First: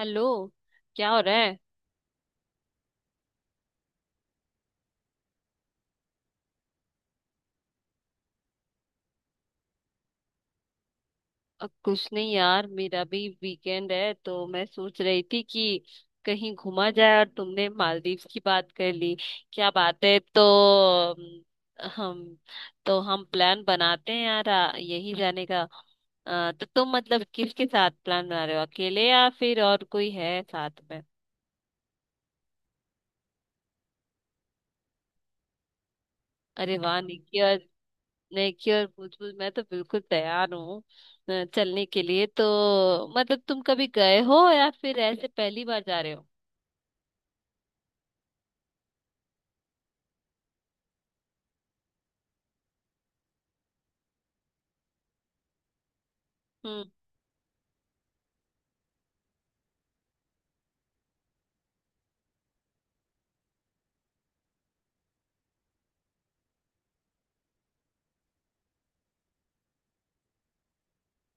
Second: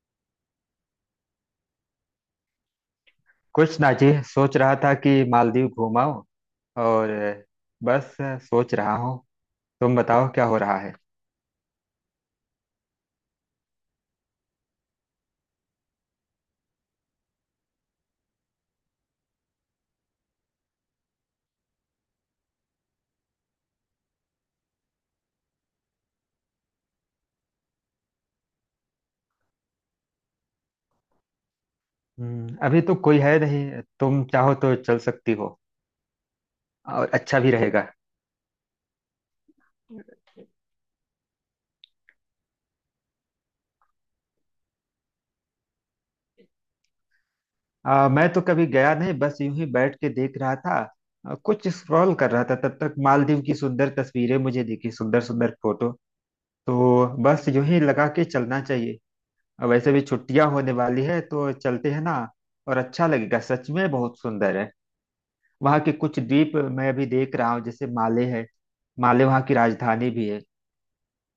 Hello. क्या हो रहा है? कुछ ना जी, सोच रहा था कि मालदीव घूमाऊं और बस सोच रहा हूँ। तुम बताओ क्या हो रहा है? कुछ नहीं यार, मेरा भी वीकेंड है तो मैं सोच रही थी कि कहीं घूमा जाए और तुमने मालदीव्स की बात कर ली। क्या बात है! तो अम, हम तो हम प्लान बनाते हैं यार, यही जाने का। तो तुम मतलब किसके साथ प्लान बना रहे हो, अकेले या फिर और कोई है साथ में? अभी तो कोई है नहीं, तुम चाहो तो चल सकती हो अरे वाह और अच्छा निकी, भी रहेगा। लेके और भूजपुर मैं तो बिल्कुल तैयार हूँ चलने के लिए। तो मतलब तुम कभी गए हो या फिर ऐसे पहली बार जा रहे हो? मैं तो कभी गया नहीं, बस यूं ही बैठ के देख रहा था। कुछ स्क्रॉल कर रहा था, तब तक मालदीव की सुंदर तस्वीरें मुझे दिखी, सुंदर सुंदर फोटो। हम्म। तो बस यूं ही लगा के चलना चाहिए, और वैसे भी छुट्टियां होने वाली है तो चलते हैं ना। और अच्छा लगेगा, सच में बहुत सुंदर है। वहाँ के कुछ द्वीप मैं अभी देख रहा हूँ, जैसे माले है। माले वहाँ की राजधानी भी है।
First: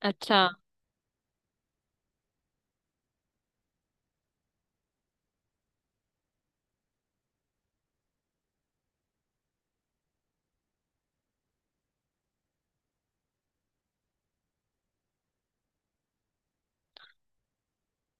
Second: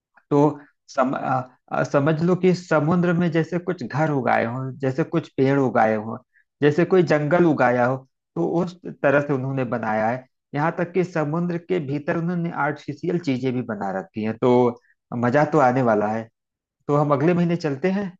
अच्छा। तो समझ लो कि समुद्र में जैसे कुछ घर उगाए हों, जैसे कुछ पेड़ उगाए हों, जैसे कोई जंगल उगाया हो। तो उस तरह से उन्होंने बनाया है। यहाँ तक कि समुद्र के भीतर उन्होंने आर्टिफिशियल चीजें भी बना रखी हैं, तो मजा तो आने वाला है। तो हम अगले महीने चलते हैं।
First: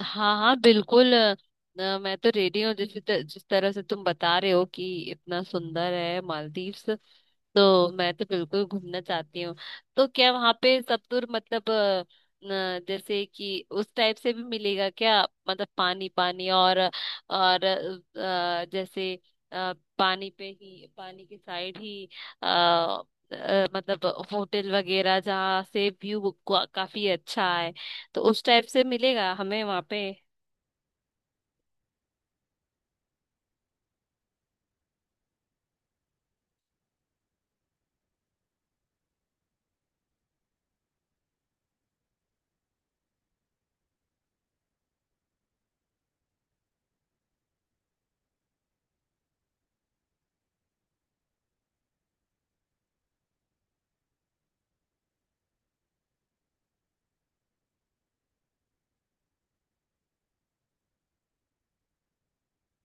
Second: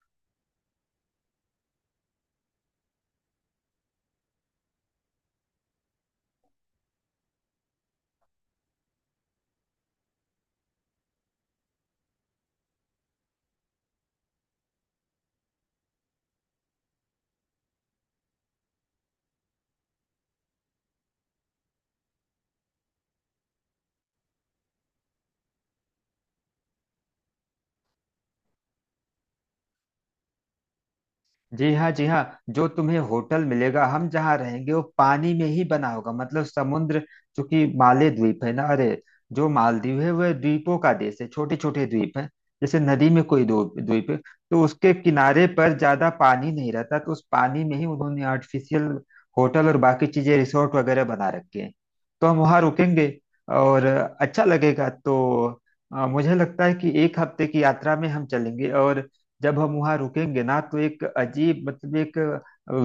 हाँ हाँ बिल्कुल। मैं तो रेडी हूँ, जिस तरह से तुम बता रहे हो कि इतना सुंदर है मालदीव्स, तो मैं तो बिल्कुल घूमना चाहती हूँ। तो क्या वहां पे सतुर मतलब अ, न, जैसे कि उस टाइप से भी मिलेगा क्या? मतलब पानी पानी और जैसे पानी पे ही, पानी के साइड ही, अ, मतलब होटल वगैरह जहाँ से व्यू काफी अच्छा है, तो उस टाइप से मिलेगा हमें वहां पे? जी हाँ, जी हाँ। जो तुम्हें होटल मिलेगा, हम जहाँ रहेंगे, वो पानी में ही बना होगा, मतलब समुद्र। चूंकि माले द्वीप है ना। अरे, जो मालदीव है वह द्वीपों का देश है, छोटे छोटे द्वीप है। जैसे नदी में कोई दो द्वीप है, तो उसके किनारे पर ज्यादा पानी नहीं रहता, तो उस पानी में ही उन्होंने आर्टिफिशियल होटल और बाकी चीजें, रिसोर्ट वगैरह बना रखे हैं। तो हम वहाँ रुकेंगे और अच्छा लगेगा। तो मुझे लगता है कि एक हफ्ते की यात्रा में हम चलेंगे, और जब हम वहां रुकेंगे ना, तो एक अजीब, मतलब एक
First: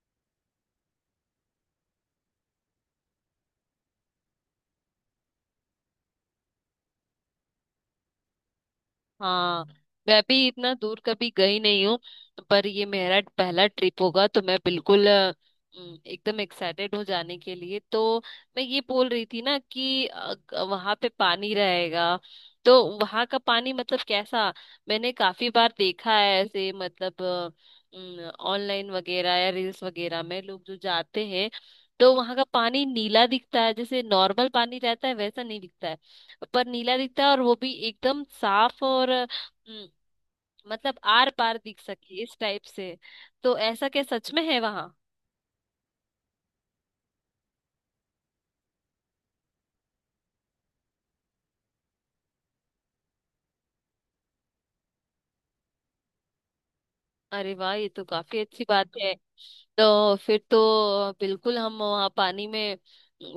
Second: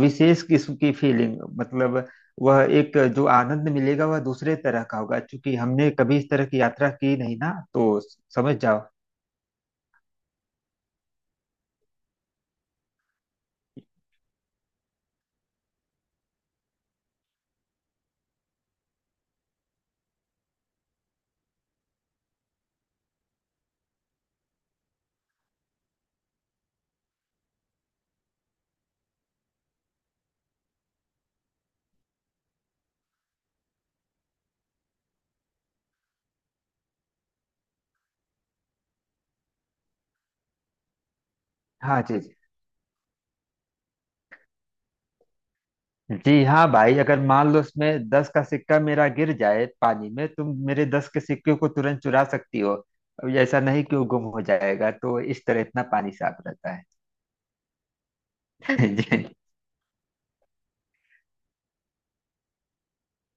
विशेष किस्म की फीलिंग, मतलब वह एक जो आनंद मिलेगा वह दूसरे तरह का होगा, क्योंकि हमने कभी इस तरह की यात्रा की नहीं ना, तो समझ जाओ। हाँ। मैं भी इतना दूर कभी गई नहीं हूँ, पर ये मेरा पहला ट्रिप होगा, तो मैं बिल्कुल एकदम एक्साइटेड हूँ जाने के लिए। तो मैं ये बोल रही थी ना कि वहां पे पानी रहेगा, तो वहां का पानी मतलब कैसा? मैंने काफी बार देखा है ऐसे, मतलब ऑनलाइन वगैरह या रील्स वगैरह में लोग जो जाते हैं, तो वहां का पानी नीला दिखता है, जैसे नॉर्मल पानी रहता है वैसा नहीं दिखता है, पर नीला दिखता है और वो भी एकदम साफ, और हम्म, मतलब आर पार दिख हाँ जी सके जी। इस टाइप से। तो ऐसा क्या सच में है वहां? जी हाँ भाई, अगर मान लो उसमें 10 का सिक्का मेरा गिर जाए पानी में, तुम मेरे 10 के सिक्के को तुरंत चुरा सकती हो, अब ऐसा नहीं कि वो गुम हो जाएगा, तो इस तरह इतना पानी साफ रहता है। अरे वाह, ये तो काफी अच्छी बात है। जी। तो फिर तो बिल्कुल हम वहाँ पानी में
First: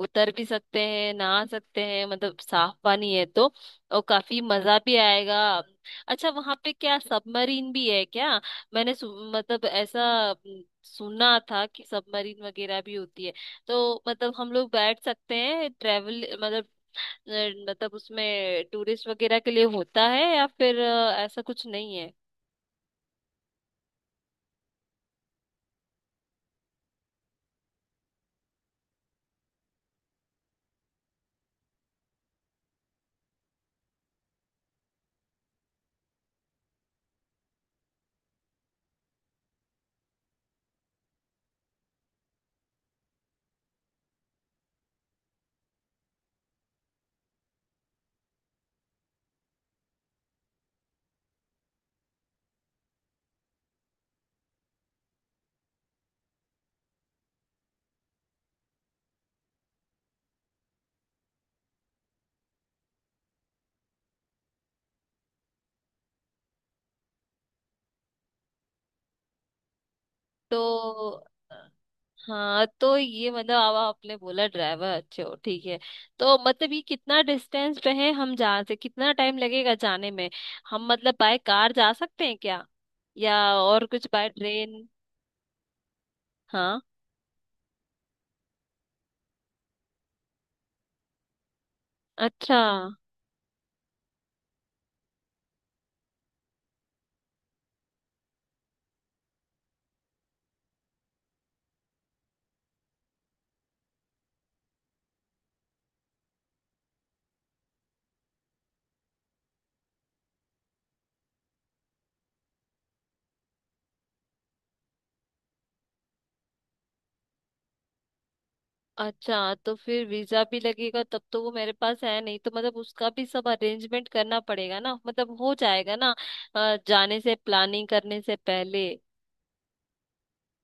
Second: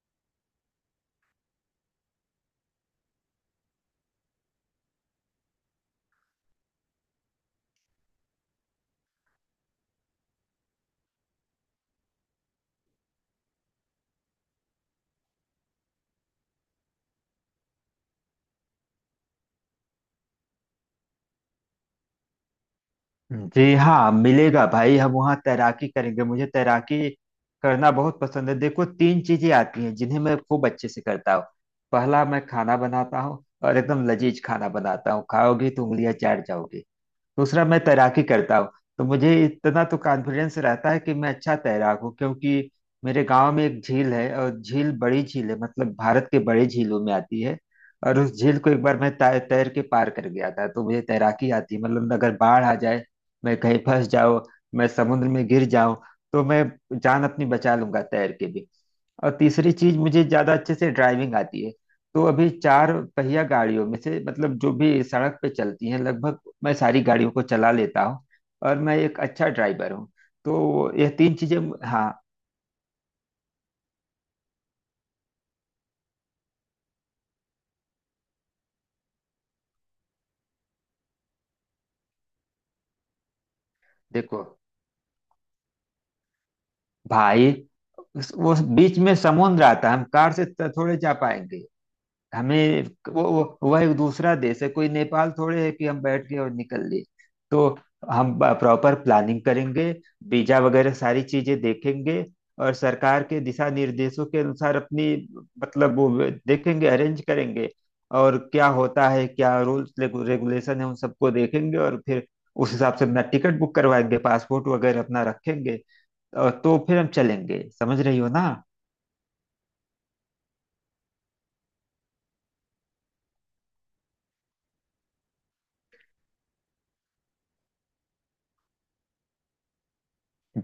उतर भी सकते हैं, नहा सकते हैं, मतलब साफ पानी है तो और काफी मजा भी आएगा। अच्छा वहाँ पे क्या सबमरीन भी है क्या? मतलब ऐसा सुना था कि सबमरीन वगैरह भी होती है, तो मतलब हम लोग बैठ सकते हैं ट्रेवल मतलब अ, मतलब उसमें टूरिस्ट वगैरह के लिए होता है, या फिर ऐसा कुछ नहीं है? जी हाँ, मिलेगा भाई, हम वहाँ तैराकी करेंगे, मुझे तैराकी करना बहुत पसंद है। देखो, तीन चीजें आती हैं जिन्हें मैं खूब अच्छे से करता हूँ। पहला, मैं खाना बनाता हूँ और एकदम लजीज खाना बनाता हूँ, खाओगी तो उंगलियां चाट जाओगी। दूसरा, मैं तैराकी करता हूँ, तो मुझे इतना तो कॉन्फिडेंस रहता है कि मैं अच्छा तैराक हूँ, क्योंकि मेरे गांव में एक झील है, और झील बड़ी झील है, मतलब भारत के बड़े झीलों में आती है, और उस झील को एक बार मैं तैर के पार कर गया था, तो मुझे तैराकी आती है। मतलब, अगर बाढ़ आ जाए, मैं कहीं फंस जाऊं, मैं समुद्र में गिर जाऊं, तो मैं जान अपनी बचा लूंगा तैर के भी। और तीसरी चीज, मुझे ज्यादा अच्छे से ड्राइविंग आती है, तो अभी चार पहिया गाड़ियों में से मतलब जो भी सड़क पे चलती हैं, लगभग मैं सारी गाड़ियों को चला लेता हूँ, और मैं एक अच्छा ड्राइवर हूँ। तो यह तो तीन चीजें। हाँ। हाँ, तो ये मतलब अब आपने बोला ड्राइवर अच्छे हो, ठीक है। तो मतलब ये कितना डिस्टेंस पे है, हम जहाँ से कितना टाइम लगेगा जाने में? हम मतलब बाय कार जा सकते हैं क्या, या और कुछ बाय देखो ट्रेन? हाँ। भाई, वो बीच में समुद्र आता है, हम कार से थोड़े जा पाएंगे। अच्छा। हमें, वह एक दूसरा देश है, कोई नेपाल थोड़े है कि हम बैठ गए और निकल लिए। तो हम प्रॉपर प्लानिंग करेंगे, वीजा वगैरह सारी चीजें देखेंगे, और सरकार के दिशा निर्देशों के अनुसार अपनी, मतलब वो देखेंगे, अरेंज करेंगे। और क्या होता है, क्या रूल्स रेगुलेशन है, उन सबको देखेंगे, और फिर उस हिसाब से अपना टिकट बुक करवाएंगे, पासपोर्ट वगैरह अपना रखेंगे, और तो फिर हम चलेंगे, समझ रही हो ना? अच्छा तो फिर वीजा भी लगेगा तब, तो वो मेरे पास है नहीं, तो मतलब उसका भी सब अरेंजमेंट करना पड़ेगा ना, मतलब हो जाएगा ना जाने से, प्लानिंग करने से पहले?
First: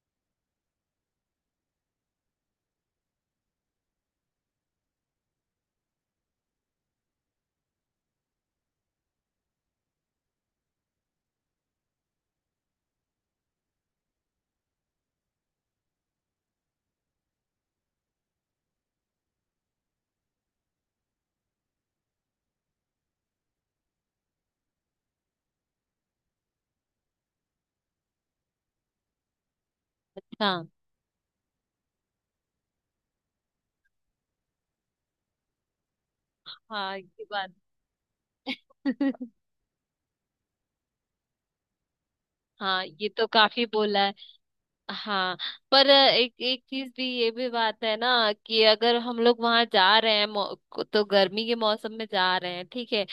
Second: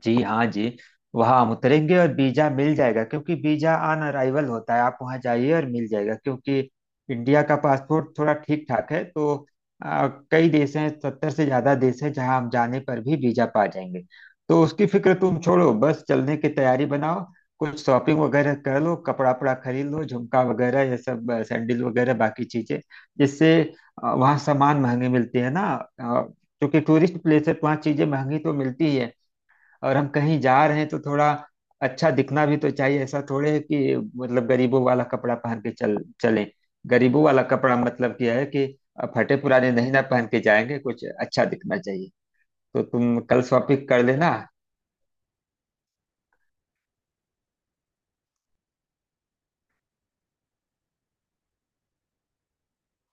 जी हाँ जी। वहाँ हम उतरेंगे और वीजा मिल जाएगा, क्योंकि वीजा ऑन अराइवल होता है, आप वहाँ जाइए और मिल जाएगा, क्योंकि इंडिया का पासपोर्ट थोड़ा ठीक ठाक है। तो कई देश हैं, 70 से ज्यादा देश हैं, जहाँ हम जाने पर भी वीजा पा जाएंगे। तो उसकी फिक्र तुम छोड़ो, बस चलने की तैयारी बनाओ, कुछ शॉपिंग वगैरह कर लो, कपड़ा वपड़ा खरीद लो, झुमका वगैरह ये सब, सैंडल वगैरह बाकी चीजें, जिससे, वहाँ सामान महंगे मिलते हैं ना, क्योंकि टूरिस्ट प्लेस है तो वहाँ चीजें महंगी तो मिलती ही है, और हम कहीं अच्छा। जा रहे हैं तो थोड़ा अच्छा दिखना भी तो चाहिए। ऐसा थोड़े है कि मतलब गरीबों वाला कपड़ा पहन के चल चलें। हाँ गरीबों ये वाला बात। कपड़ा मतलब क्या है कि फटे पुराने नहीं ना पहन के जाएंगे, कुछ अच्छा दिखना चाहिए। तो हाँ ये तुम तो कल काफी शॉपिंग बोला। कर लेना। हाँ, पर एक एक चीज भी, ये भी बात है ना कि अगर हम लोग वहां जा रहे हैं तो गर्मी के मौसम में जा रहे हैं, ठीक है।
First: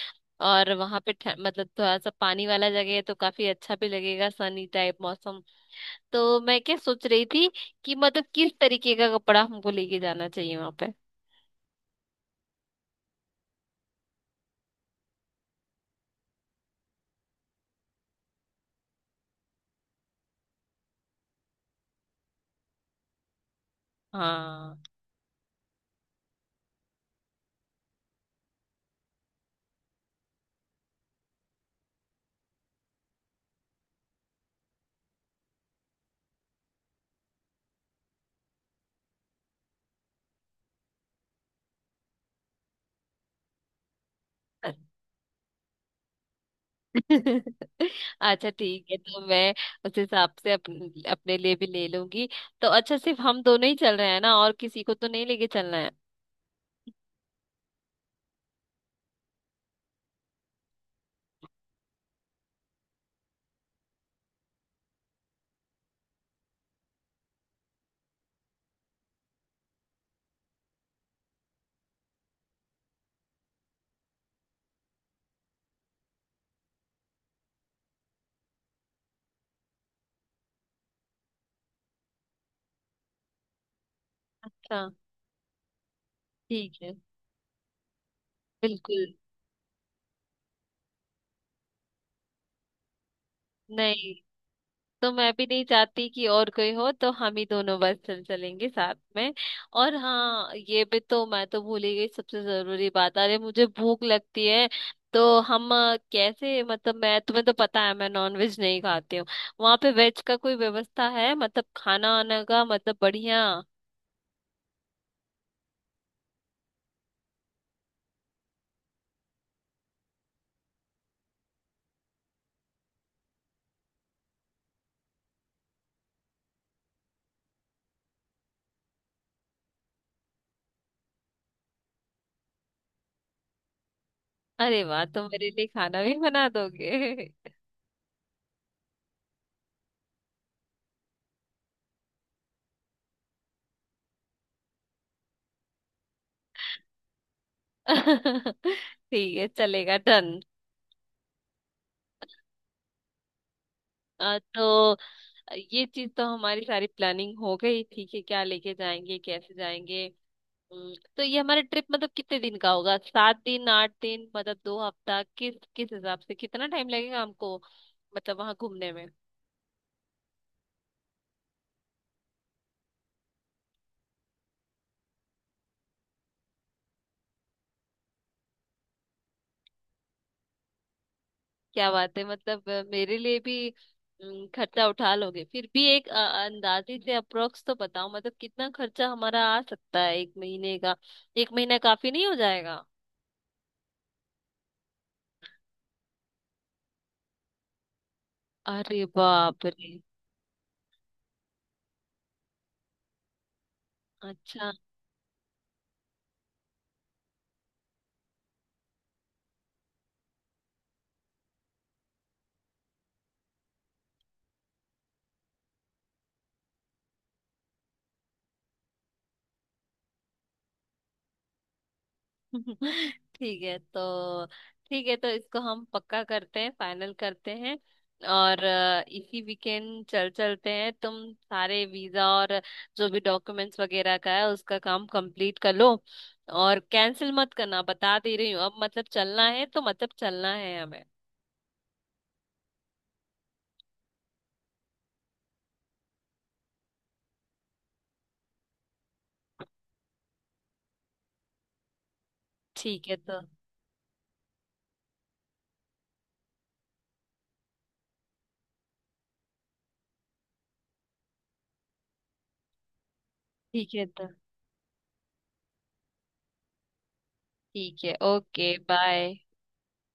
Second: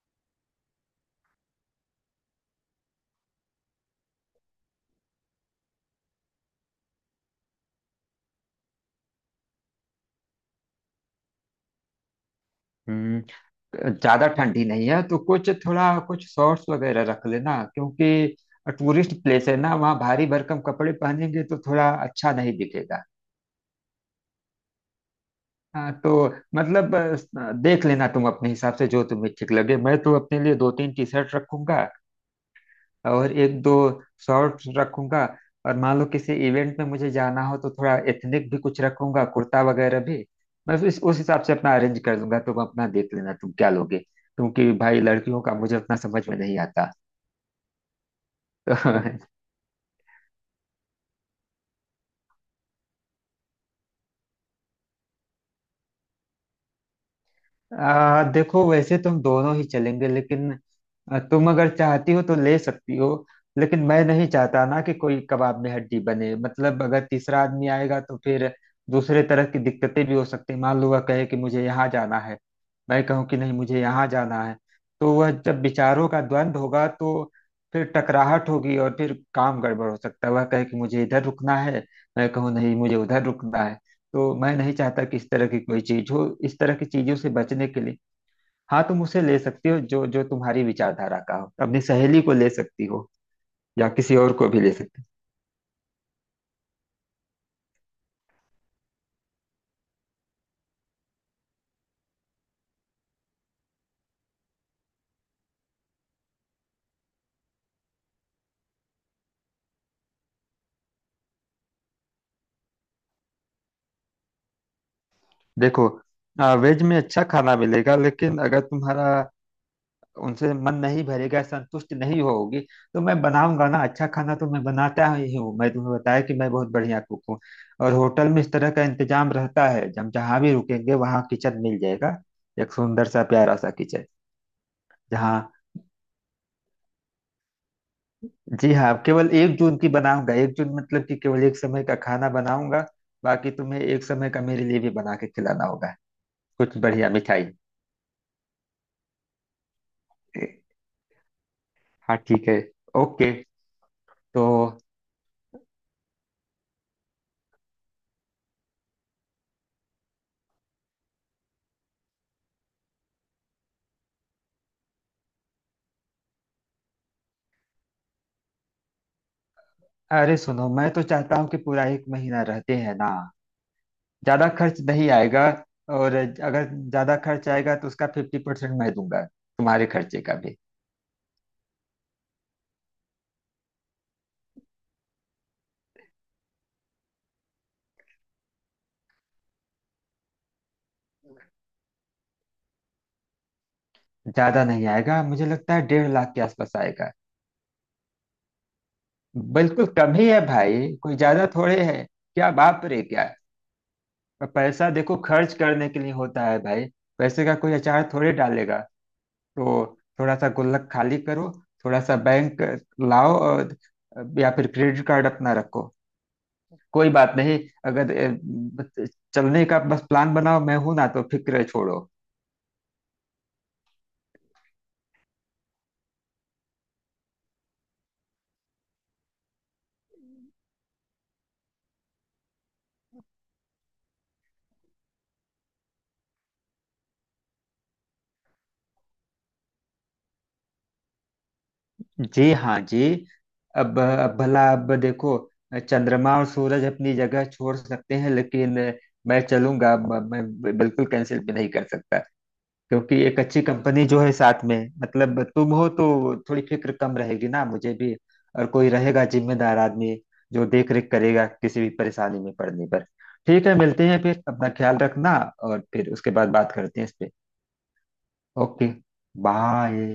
और वहां पे मतलब थोड़ा सा पानी वाला जगह है तो काफी अच्छा भी लगेगा, सनी टाइप मौसम। तो मैं क्या सोच रही थी कि मतलब किस तरीके का कपड़ा हमको लेके जाना चाहिए वहां पे? हम्म, ज्यादा ठंडी नहीं है, तो कुछ थोड़ा कुछ शॉर्ट्स वगैरह रख लेना, क्योंकि टूरिस्ट प्लेस है ना, वहाँ भारी भरकम कपड़े पहनेंगे तो थोड़ा अच्छा नहीं दिखेगा। हाँ। हाँ तो मतलब देख लेना तुम अपने हिसाब से जो तुम्हें ठीक लगे, मैं तो अपने लिए दो तीन टी शर्ट रखूंगा और एक दो शॉर्ट्स रखूंगा, और मान लो किसी इवेंट में मुझे जाना हो तो थोड़ा एथनिक भी कुछ रखूंगा, कुर्ता वगैरह भी। मैं इस उस हिसाब से अपना अरेंज कर दूंगा, तुम अपना देख लेना तुम क्या लोगे, क्योंकि भाई लड़कियों का मुझे उतना समझ में नहीं आता। अच्छा ठीक है, तो तो मैं उस हिसाब से अपने लिए भी ले लूंगी। तो अच्छा, सिर्फ हम दोनों ही चल रहे हैं ना, और किसी को तो नहीं लेके चलना है? देखो, वैसे तुम दोनों ही चलेंगे, लेकिन तुम अगर चाहती हो तो ले सकती हो, लेकिन मैं नहीं चाहता ना कि कोई कबाब में हड्डी बने। मतलब, अगर तीसरा आदमी आएगा तो फिर दूसरे तरह की दिक्कतें भी हो सकती हैं। मान लो वह कहे कि मुझे यहाँ जाना है, मैं कहूँ कि नहीं मुझे यहाँ जाना है, तो वह जब विचारों का द्वंद्व होगा, तो फिर टकराहट होगी और फिर काम गड़बड़ हो सकता है। वह कहे कि मुझे इधर रुकना है, मैं कहूँ नहीं मुझे उधर रुकना है, तो मैं नहीं अच्छा। चाहता कि इस तरह की कोई चीज हो, इस तरह ठीक की है। चीजों से बचने के लिए। हाँ, तुम बिल्कुल। उसे ले सकती हो जो जो तुम्हारी विचारधारा का हो, अपनी सहेली को ले सकती हो या नहीं। किसी और को भी ले सकती हो। तो मैं भी नहीं चाहती कि और कोई हो, तो हम ही दोनों बस चल चलेंगे साथ में। और हाँ ये भी, तो मैं तो भूल ही गई सबसे जरूरी बात, अरे मुझे भूख लगती है। तो हम कैसे मतलब मैं, तुम्हें तो पता है मैं नॉन वेज नहीं खाती हूँ, वहां पे वेज का कोई व्यवस्था है, मतलब खाना आना का मतलब बढ़िया? देखो, वेज में अच्छा खाना मिलेगा, लेकिन अगर तुम्हारा उनसे मन नहीं भरेगा, संतुष्ट नहीं होगी, तो मैं बनाऊंगा ना, अच्छा खाना तो मैं बनाता ही हूँ। मैं तुम्हें बताया कि मैं बहुत बढ़िया कुक हूँ, और होटल में इस तरह का इंतजाम रहता है, हम जहाँ भी रुकेंगे वहाँ किचन मिल जाएगा, एक सुंदर सा प्यारा सा किचन। अरे वाह, तुम मेरे जहाँ, लिए खाना भी बना दोगे! जी हाँ, केवल एक जून की बनाऊंगा, एक जून मतलब कि केवल एक समय का खाना बनाऊंगा, बाकी तुम्हें एक समय का मेरे लिए भी बना के खिलाना होगा, कुछ बढ़िया मिठाई। ठीक है, चलेगा, डन। ए, हाँ ठीक है, ओके। अ, तो, तो ये चीज तो हमारी सारी प्लानिंग हो गई, ठीक है, क्या लेके जाएंगे, कैसे जाएंगे। तो ये हमारा ट्रिप मतलब कितने दिन का होगा, सात दिन, आठ दिन, मतलब दो हफ्ता, किस किस हिसाब से कितना टाइम लगेगा हमको, मतलब वहां घूमने में? अरे सुनो, मैं तो चाहता हूँ कि पूरा एक महीना रहते हैं ना, ज्यादा खर्च नहीं आएगा। और अगर ज्यादा खर्च आएगा तो उसका 50% मैं दूंगा, तुम्हारे खर्चे का भी। क्या बात है, मतलब मेरे लिए भी, खर्चा उठा लोगे? फिर भी एक अंदाजे से अप्रोक्स तो बताओ, मतलब कितना खर्चा हमारा आ सकता है एक महीने का? एक महीना काफी नहीं हो जाएगा? ज्यादा नहीं आएगा, मुझे लगता है 1.5 लाख के आसपास आएगा, अरे बाप बिल्कुल रे! कम ही है भाई, कोई ज्यादा थोड़े है। क्या बाप रे क्या? पर अच्छा। पैसा देखो खर्च करने के लिए होता है भाई, पैसे का कोई अचार थोड़ी डालेगा। तो थोड़ा सा गुल्लक खाली करो, थोड़ा सा बैंक लाओ, और या फिर क्रेडिट कार्ड अपना रखो, कोई बात नहीं। अगर, बस, चलने का बस प्लान बनाओ, मैं हूं ना, तो फिक्र छोड़ो। ठीक है तो, ठीक है, तो इसको हम पक्का करते हैं, फाइनल करते हैं। और इसी वीकेंड चल चलते हैं, तुम सारे वीजा और जो भी डॉक्यूमेंट्स वगैरह का है उसका काम कंप्लीट कर लो। और कैंसिल मत करना, बता दे रही हूँ अब, मतलब चलना है तो मतलब चलना है हमें। जी हाँ जी। अब भला अब देखो, चंद्रमा और सूरज अपनी जगह छोड़ सकते हैं, लेकिन मैं चलूंगा, मैं बिल्कुल कैंसिल भी नहीं कर सकता, ठीक है क्योंकि एक तो। अच्छी कंपनी जो है साथ में, मतलब तुम हो, तो थोड़ी फिक्र कम रहेगी ना मुझे भी, और कोई रहेगा जिम्मेदार आदमी जो देख रेख करेगा किसी भी परेशानी में पड़ने पर। ठीक है, ठीक है मिलते हैं तो। फिर, अपना ख्याल रखना, और फिर उसके बाद बात करते हैं इस पे। ठीक है, ओके, ओके, बाय। बाय।